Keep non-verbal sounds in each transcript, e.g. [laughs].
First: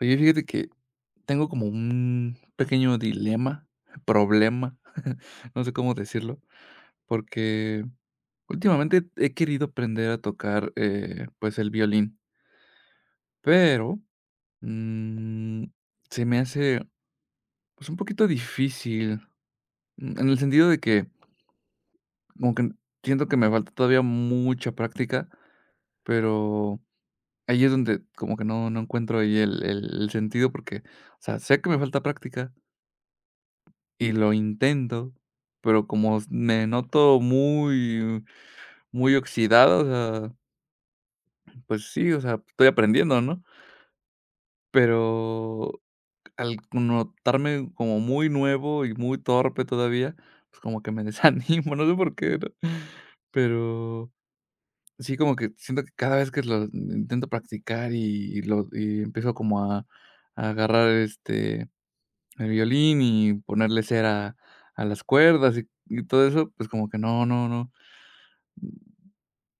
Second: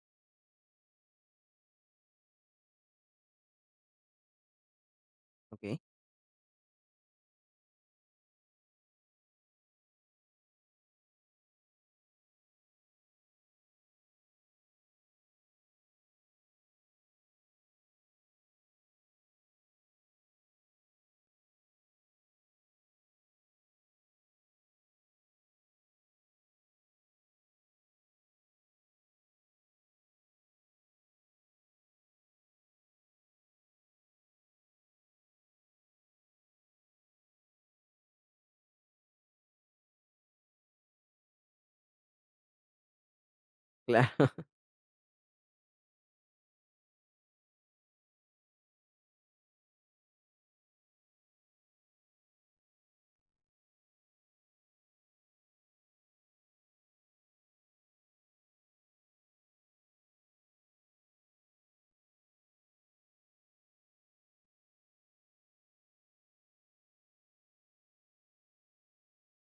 Oye, fíjate que tengo como un pequeño dilema, problema, [laughs] no sé Okey, cómo decirlo, porque últimamente he querido aprender a tocar, pues, el violín, pero, mm, se me hace, pues, un poquito difícil, en el sentido de que como que siento que me falta todavía mucha práctica, pero ahí es donde como que no encuentro ahí el sentido porque, o sea, sé que me falta práctica, y lo intento, pero como s me noto muy muy oxidado, o sea, pues sí, o sea, estoy aprendiendo, ¿no? claro, [laughs] Pero al notarme como muy nuevo y muy torpe todavía, pues como que me desanimo, [laughs] no sé por qué, ¿no? Pero sí, como que siento que cada vez que lo intento practicar y lo y empiezo como a agarrar, este, el violín y ponerle cera a las cuerdas y todo eso, pues como que no, no, no.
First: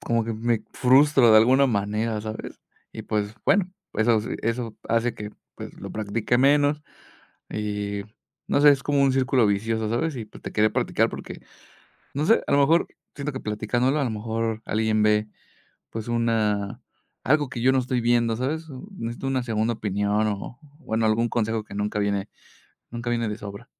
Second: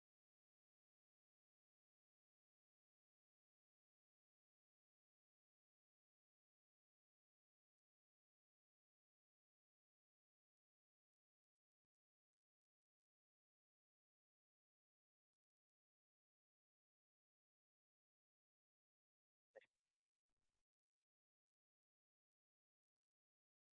Como que me frustro de alguna manera, ¿sabes? Y pues, bueno, eso sí, eso hace que, pues, lo practique menos y, no sé, es como un círculo vicioso, ¿sabes? Y, pues, te quería practicar porque, no sé, a lo mejor siento que platicándolo, a lo mejor alguien ve, pues, una algo que yo no estoy viendo, ¿sabes? Necesito una segunda opinión o, bueno, algún consejo que nunca viene de sobra.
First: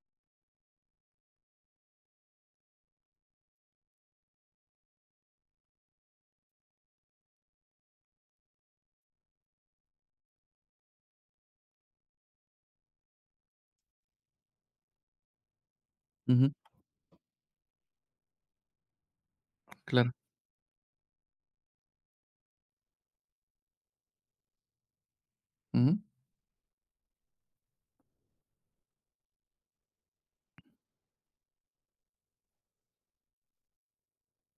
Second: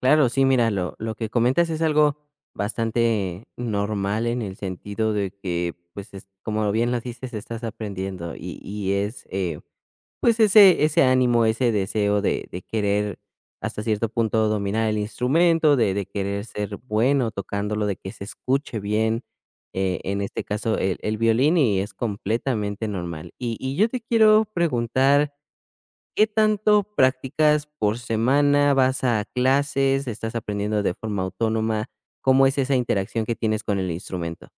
claro, sí, mira, lo que comentas es algo bastante normal en el sentido de que, pues, es como bien lo dices, estás aprendiendo y es, pues, ese ánimo, ese deseo de querer hasta cierto punto dominar el instrumento, de querer Ujú, ser bueno tocándolo, de que se escuche bien, claro. en este caso el violín y es completamente normal. Y yo te quiero preguntar. Ujú. ¿Qué tanto practicas por semana? ¿Vas a clases? ¿Estás aprendiendo de forma autónoma? ¿Cómo es esa interacción que tienes con el instrumento?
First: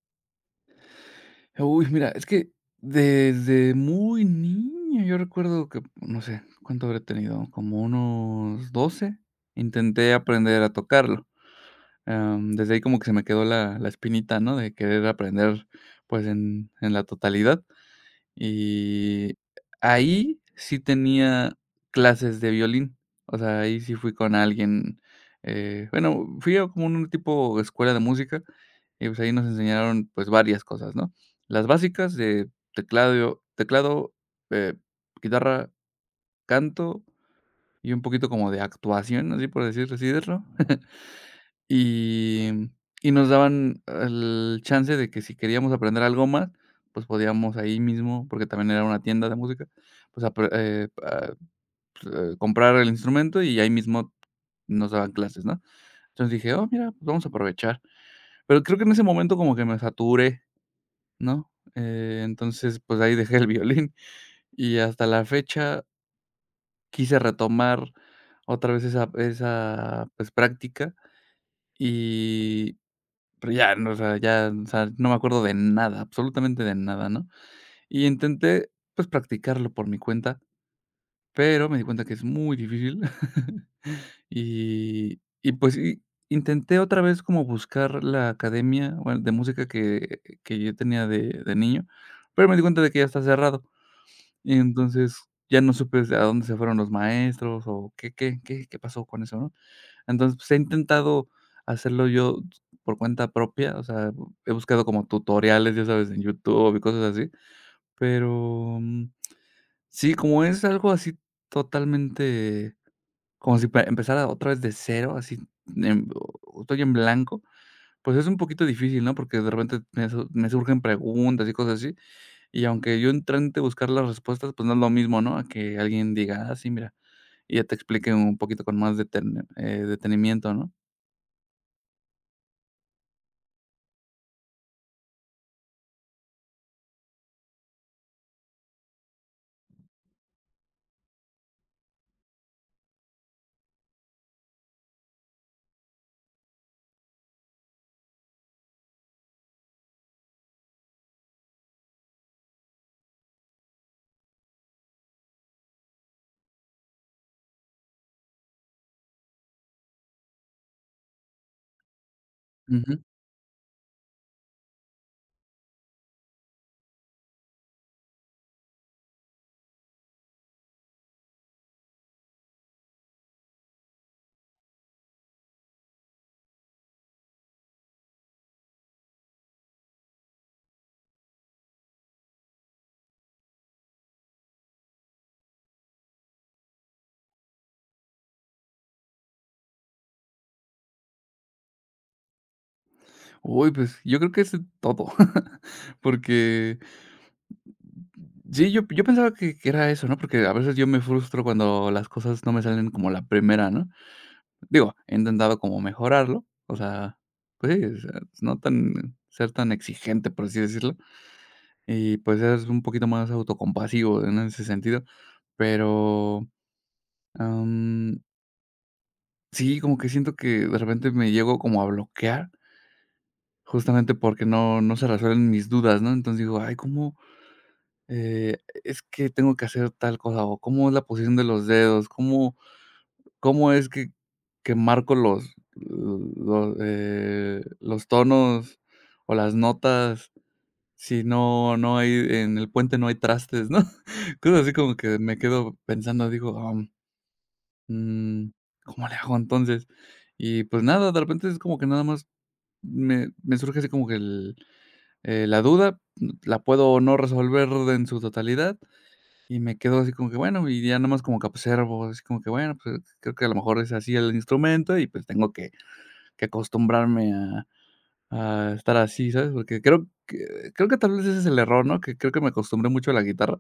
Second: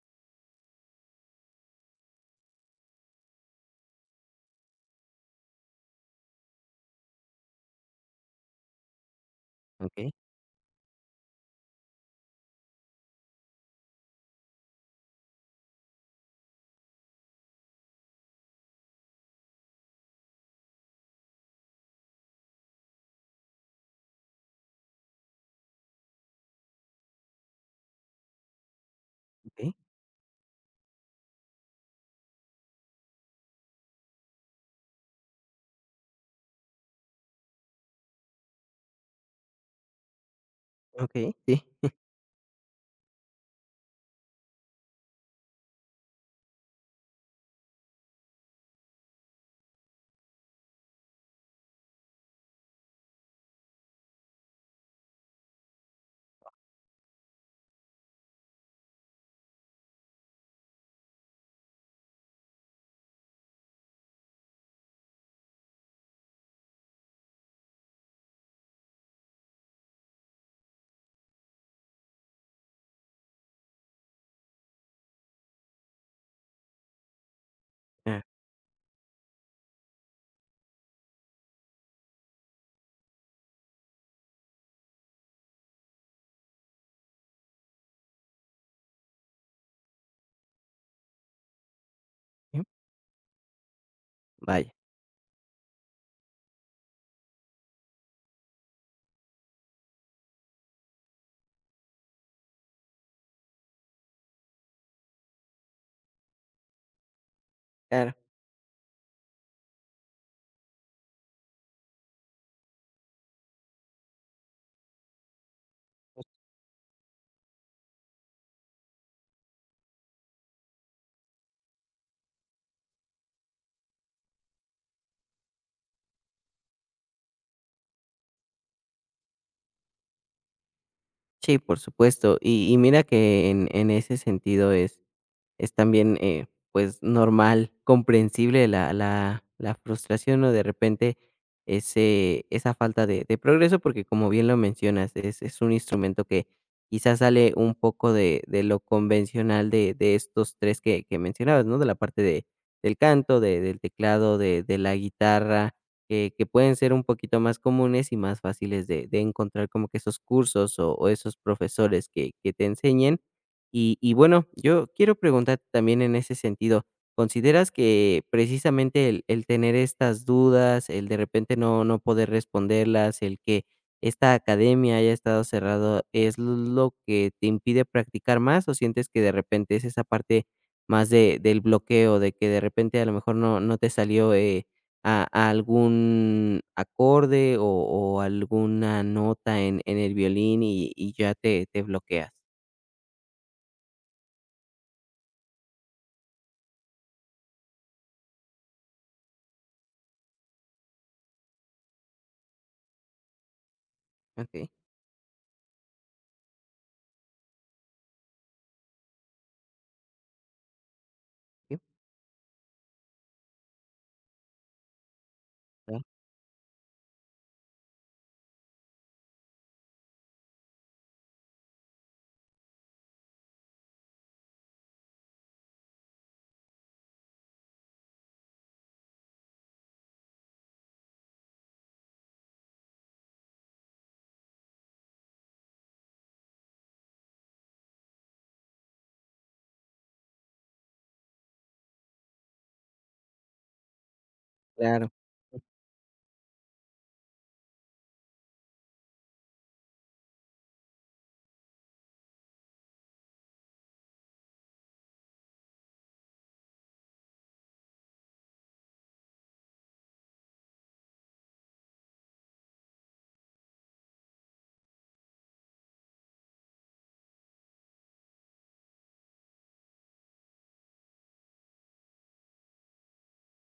Uy, mira, es que desde muy niño, yo recuerdo que, no sé, ¿cuánto habré tenido? Como unos 12, Okey, intenté aprender a tocarlo. Desde ahí como que se me quedó la espinita, ¿no? De querer aprender, pues, en la totalidad. Y ahí sí tenía clases de violín, o sea, ahí sí fui con alguien, bueno, fui a como un tipo escuela de música y, pues, ahí nos okey, enseñaron, pues, varias cosas, ¿no? Las básicas de teclado, eh, guitarra, canto y un poquito como de actuación, así decirlo. [laughs] okey, sí. Y y nos daban el chance de que si queríamos aprender algo más, pues, podíamos ahí mismo, porque también era una tienda de música, pues, comprar el instrumento y ahí mismo nos daban clases, ¿no? Entonces dije: "Oh, mira, pues, vamos a aprovechar". Pero creo que en ese momento como que me saturé, ¿no? Entonces, pues, ahí dejé el violín y hasta la fecha quise retomar otra vez esa, pues, práctica y pero ya, no, o sea, ya, o sea, no me acuerdo de nada, absolutamente de nada, ¿no? Y Ah, intenté, pues, practicarlo por mi cuenta, pero me di cuenta que es muy difícil. [laughs] Y, pues, sí, intenté otra vez como buscar la academia, bueno, de música que yo tenía de niño, pero me di ujú, cuenta de que ya está cerrado. Y vaya, entonces, ya no supe a dónde se fueron los maestros o qué pasó con eso, ¿no? Entonces, pues, he intentado hacerlo yo por cuenta propia, o sea, he buscado como tutoriales, ya sabes, en YouTube y cosas así, claro. pero, sí, como es algo así totalmente como si pe empezara otra vez de cero, así, em, estoy en blanco, pues, es un poquito difícil, ¿no? Porque de repente me surgen preguntas y cosas así, y aunque yo intente buscar las respuestas, pues, no es lo mismo, ¿no? A que alguien diga: "Ah, sí, mira", y ya te explique un poquito con más detenimiento, ¿no? Sí, por supuesto. Y mira que en ese sentido es. Es también, pues, normal, comprensible la frustración, o de repente ese esa falta de progreso, porque como bien lo mencionas, es un instrumento que quizás sale un poco de lo convencional de estos 3 que mencionabas, ¿no? De la parte de del canto, de del teclado, de la guitarra, que pueden ser un poquito más comunes y más fáciles de encontrar como que esos cursos o esos profesores que te enseñen. Y bueno, yo quiero preguntarte también en ese sentido, ¿consideras que precisamente el tener estas dudas, el de repente no poder responderlas, el que esta academia haya estado cerrado, es lo que te impide practicar más, o sientes que de repente es esa parte más de del bloqueo, de que de repente a lo mejor no te salió, a algún acorde o alguna nota en el violín y ya te bloqueas? Uy, pues, yo creo que es todo, [laughs] porque sí, yo pensaba que era eso, ¿no? Porque a veces yo me frustro cuando las cosas no me salen como la primera, ¿no? Okey. Digo, he intentado como mejorarlo, o sea, pues sí, o sea, pues no tan ser tan exigente, por así decirlo, y, pues, ser un poquito más autocompasivo en ese sentido, ¿No? pero, am, sí, como que siento que de repente me llego como a bloquear, justamente porque no se resuelven mis dudas, ¿no? Entonces digo: "Ay, ¿cómo Eh, es que tengo que hacer tal cosa, o cómo es la posición de los dedos, cómo cómo es que marco los tonos o las notas si no hay en el puente no hay trastes, ¿no?" [laughs] Cosas así como Claro. que me quedo pensando, digo, mm, ¿cómo le hago entonces? Y pues nada, de repente es como que nada más me surge así como que la duda, la puedo o no resolver en su totalidad. Y me quedo así como que, bueno, y ya nomás como que observo, así como que, bueno, pues, creo que a lo mejor es así el instrumento y, pues, tengo que acostumbrarme a estar así, ¿sabes? Porque creo que tal vez ese es el error, ¿no? Que creo que me acostumbré mucho a la guitarra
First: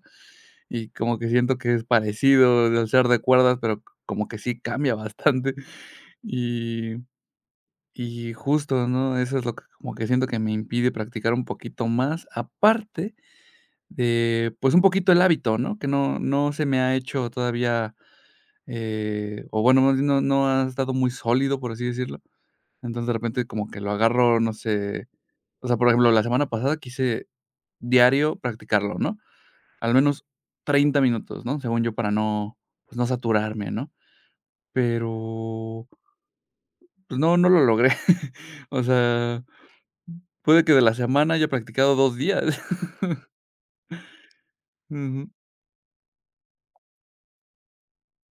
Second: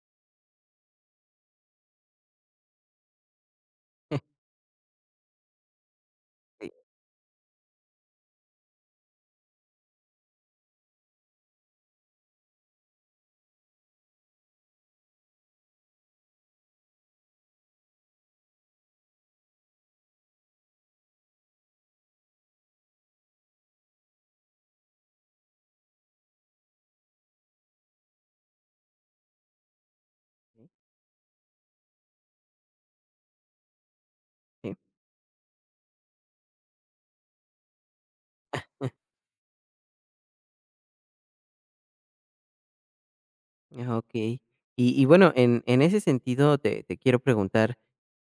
y como que siento que es parecido al ser de cuerdas, pero como que [laughs] sí cambia bastante. [laughs] Sí, Y y justo, ¿no? Eso es lo que como que siento que me impide practicar un poquito más, aparte de, pues, un poquito el hábito, ¿no? Que no se me ha hecho todavía. O bueno, más bien no ha estado muy sólido, por así decirlo. Entonces, de repente, como que lo agarro, no sé. O sea, por ejemplo, la semana pasada quise diario practicarlo, ¿no? Al menos sí. 30 minutos, ¿no? Según yo, para no, pues, no saturarme, ¿no? Pero, pues no, no lo logré. [laughs] O sea, puede que de la semana haya practicado 2 días. [laughs] Sí, ah, okey. Y Ujú. bueno, en ese sentido te quiero preguntar,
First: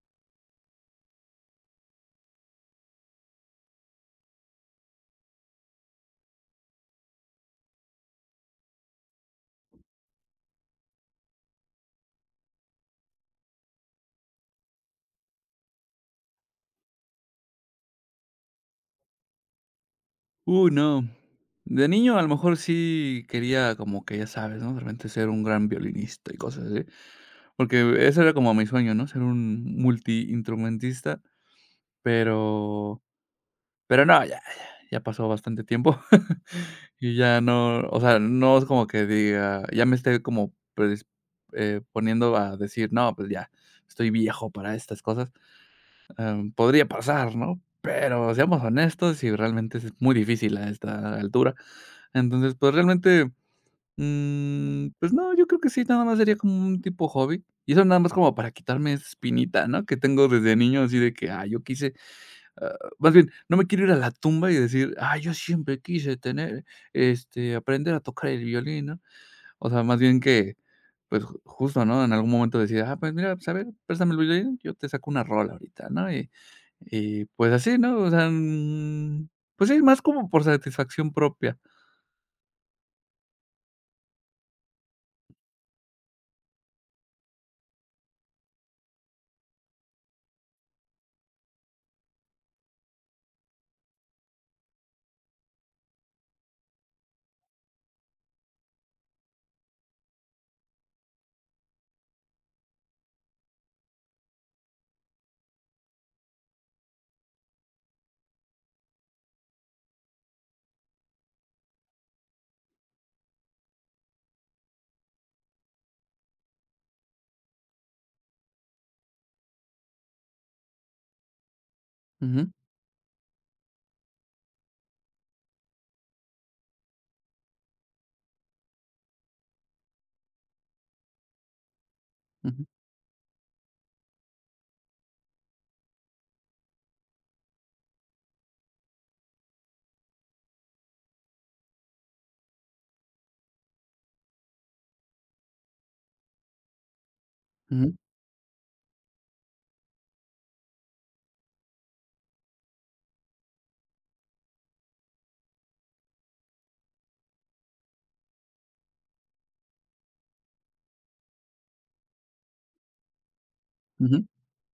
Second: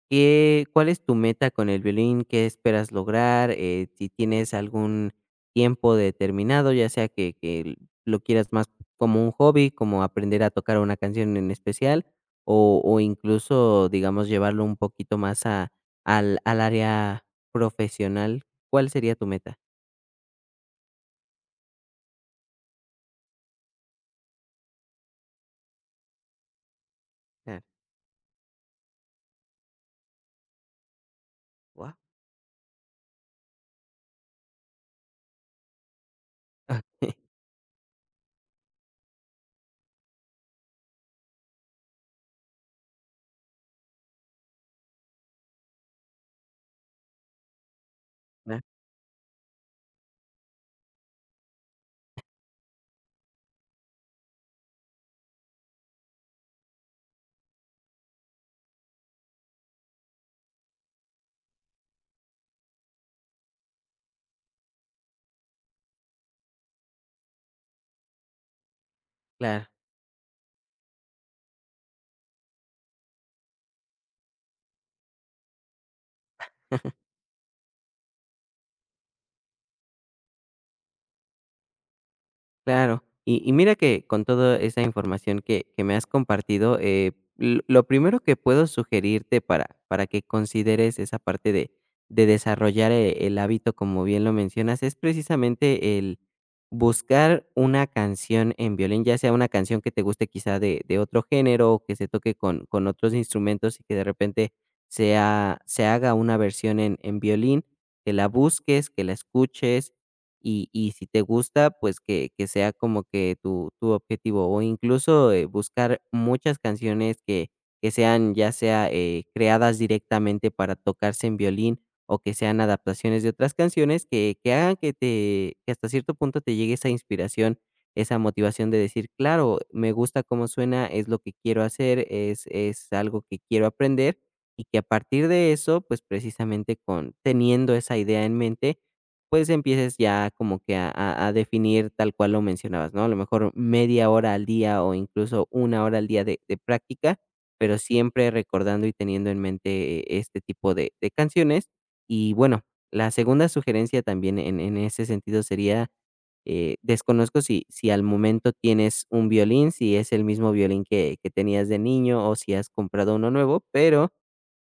¿qué cuál es tu meta con el violín? ¿Qué esperas lograr? Si tienes algún tiempo determinado, ya sea que lo quieras más como un hobby, como aprender a tocar una canción en especial, o incluso, digamos, llevarlo un poquito más a al área profesional, ¿cuál sería tu meta? Uy, no. De niño, a lo mejor sí quería como que, ya sabes, ¿no? De repente ser un gran violinista y cosas así. Claro. Porque ese era como mi sueño, ¿no? Ser un multiinstrumentista, Guau. pero no, ya ya pasó bastante tiempo [laughs] y [laughs] ya no, o sea, no es como que diga ya me esté como predis poniendo a decir: "No, pues ya estoy viejo para estas cosas". Podría pasar, ¿no? Pero Ah. seamos honestos, y realmente es muy difícil a esta altura. Entonces, pues, realmente pues no, yo creo que sí, nada más sería como un tipo hobby. Y eso nada más como para quitarme esa espinita, ¿no? Que tengo desde niño, así de que, ah, yo quise, ah, más bien, no me quiero ir a la tumba y decir, ah, yo siempre quise tener, este, aprender a tocar el violín, ¿no? Claro. O sea, más bien que, pues justo, ¿no? En algún momento decir, ah, pues mira, pues a ver, préstame el violín, yo te saco una rola ahorita, ¿no? Y pues así, ¿no? O sea, pues sí, más como por satisfacción propia. Claro. Y mira que con toda esa información que me has compartido, l lo primero que puedo sugerirte para que consideres esa parte de desarrollar, el hábito, como bien lo mencionas, es precisamente el buscar una canción en violín, ya sea una canción que te guste quizá de otro género, o que se toque con otros instrumentos y que de repente sea se haga una versión en violín, que la busques, que la escuches, y si te gusta, pues, que sea como que tu objetivo, o incluso, buscar muchas canciones que sean, ya sea, creadas directamente para tocarse en violín, o que Ujú, sean adaptaciones de otras canciones que hagan que te que hasta cierto punto te llegue esa inspiración, esa motivación de decir: "Claro, me gusta cómo suena, es lo que quiero hacer, es ujú, algo que quiero aprender", y que a partir de eso, pues, precisamente con teniendo esa idea en mente, pues, empieces ya como que a definir tal cual lo mencionabas, ¿no? A lo mejor media hora al día o incluso una hora al día de práctica, pero ujú, siempre recordando y teniendo en mente este tipo de canciones. Y bueno, la segunda sugerencia también en ese sentido sería, desconozco si al momento tienes un violín, si es el mismo violín que tenías de niño o si has comprado uno nuevo, pero ujú,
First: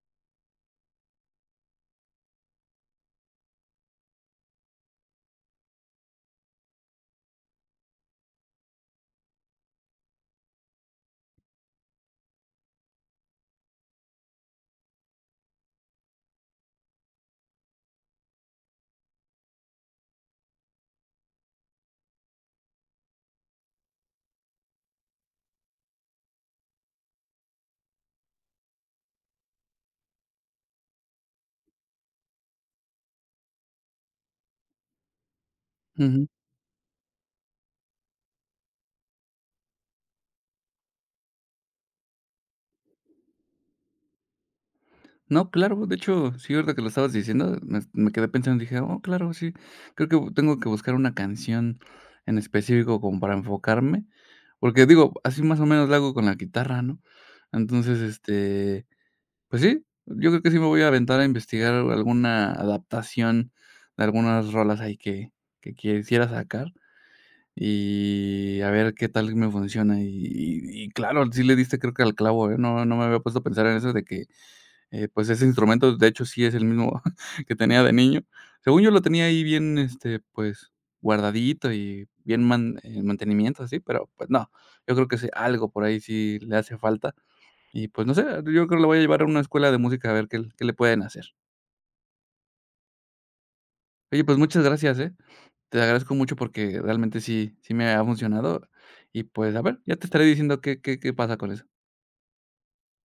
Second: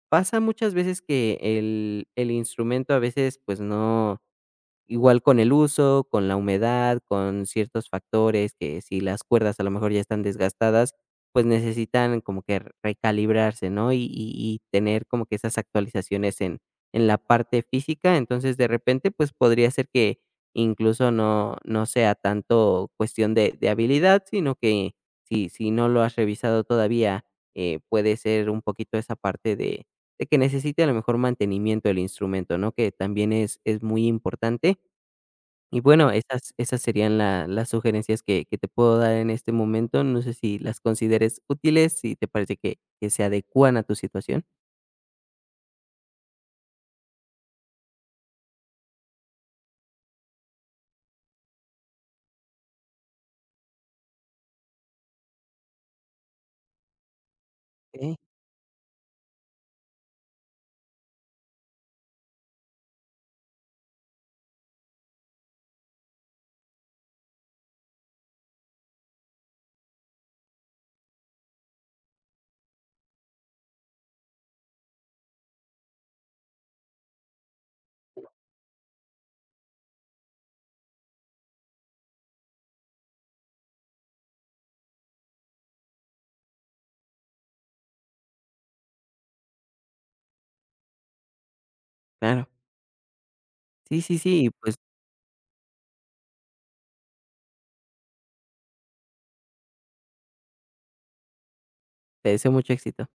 pasa muchas veces que el instrumento a veces, pues, no. Igual con el uso, con la humedad, con ciertos factores, que si las cuerdas a lo mejor ya están desgastadas, pues necesitan como que recalibrarse, ¿no? Y tener como que esas actualizaciones en la parte física. Entonces, de repente, pues podría ser que incluso no sea tanto cuestión de habilidad, sino que si no lo has revisado todavía, puede ser un poquito esa parte de que necesite a lo mejor mantenimiento el instrumento, ¿no? Que también es muy importante. Y bueno, ujú. esas serían la las sugerencias que te puedo dar en este momento. No sé si las consideres útiles, si te parece que se adecúan a tu situación. No, claro, de hecho, sí, ahorita que lo estabas diciendo, me quedé pensando, dije: "Oh, claro, sí, creo que tengo que buscar una canción en específico como para enfocarme", porque digo, así más o menos le hago con la guitarra, ¿no? Entonces, Okey, este, pues sí, yo creo que sí me voy a aventar a investigar alguna adaptación de algunas rolas ahí que quisiera sacar y a ver qué tal me funciona. Y claro, sí le diste creo que al clavo, ¿eh? No me había puesto a pensar en eso de que pues ese instrumento, de hecho, sí es el mismo [laughs] que tenía de niño. Según yo lo tenía ahí bien, este, pues, guardadito y bien mantenimiento, así, pero, pues, no. Yo creo que sí, algo por ahí sí le hace falta. Y, pues, no sé, yo creo que lo voy a llevar a una escuela de música a ver qué qué le pueden hacer. claro. Sí, sí, Oye, pues, sí, muchas pues gracias, ¿eh? Te agradezco mucho porque realmente sí me ha funcionado y, pues, a ver, ya te estaré diciendo qué pasa con eso. te deseo mucho éxito.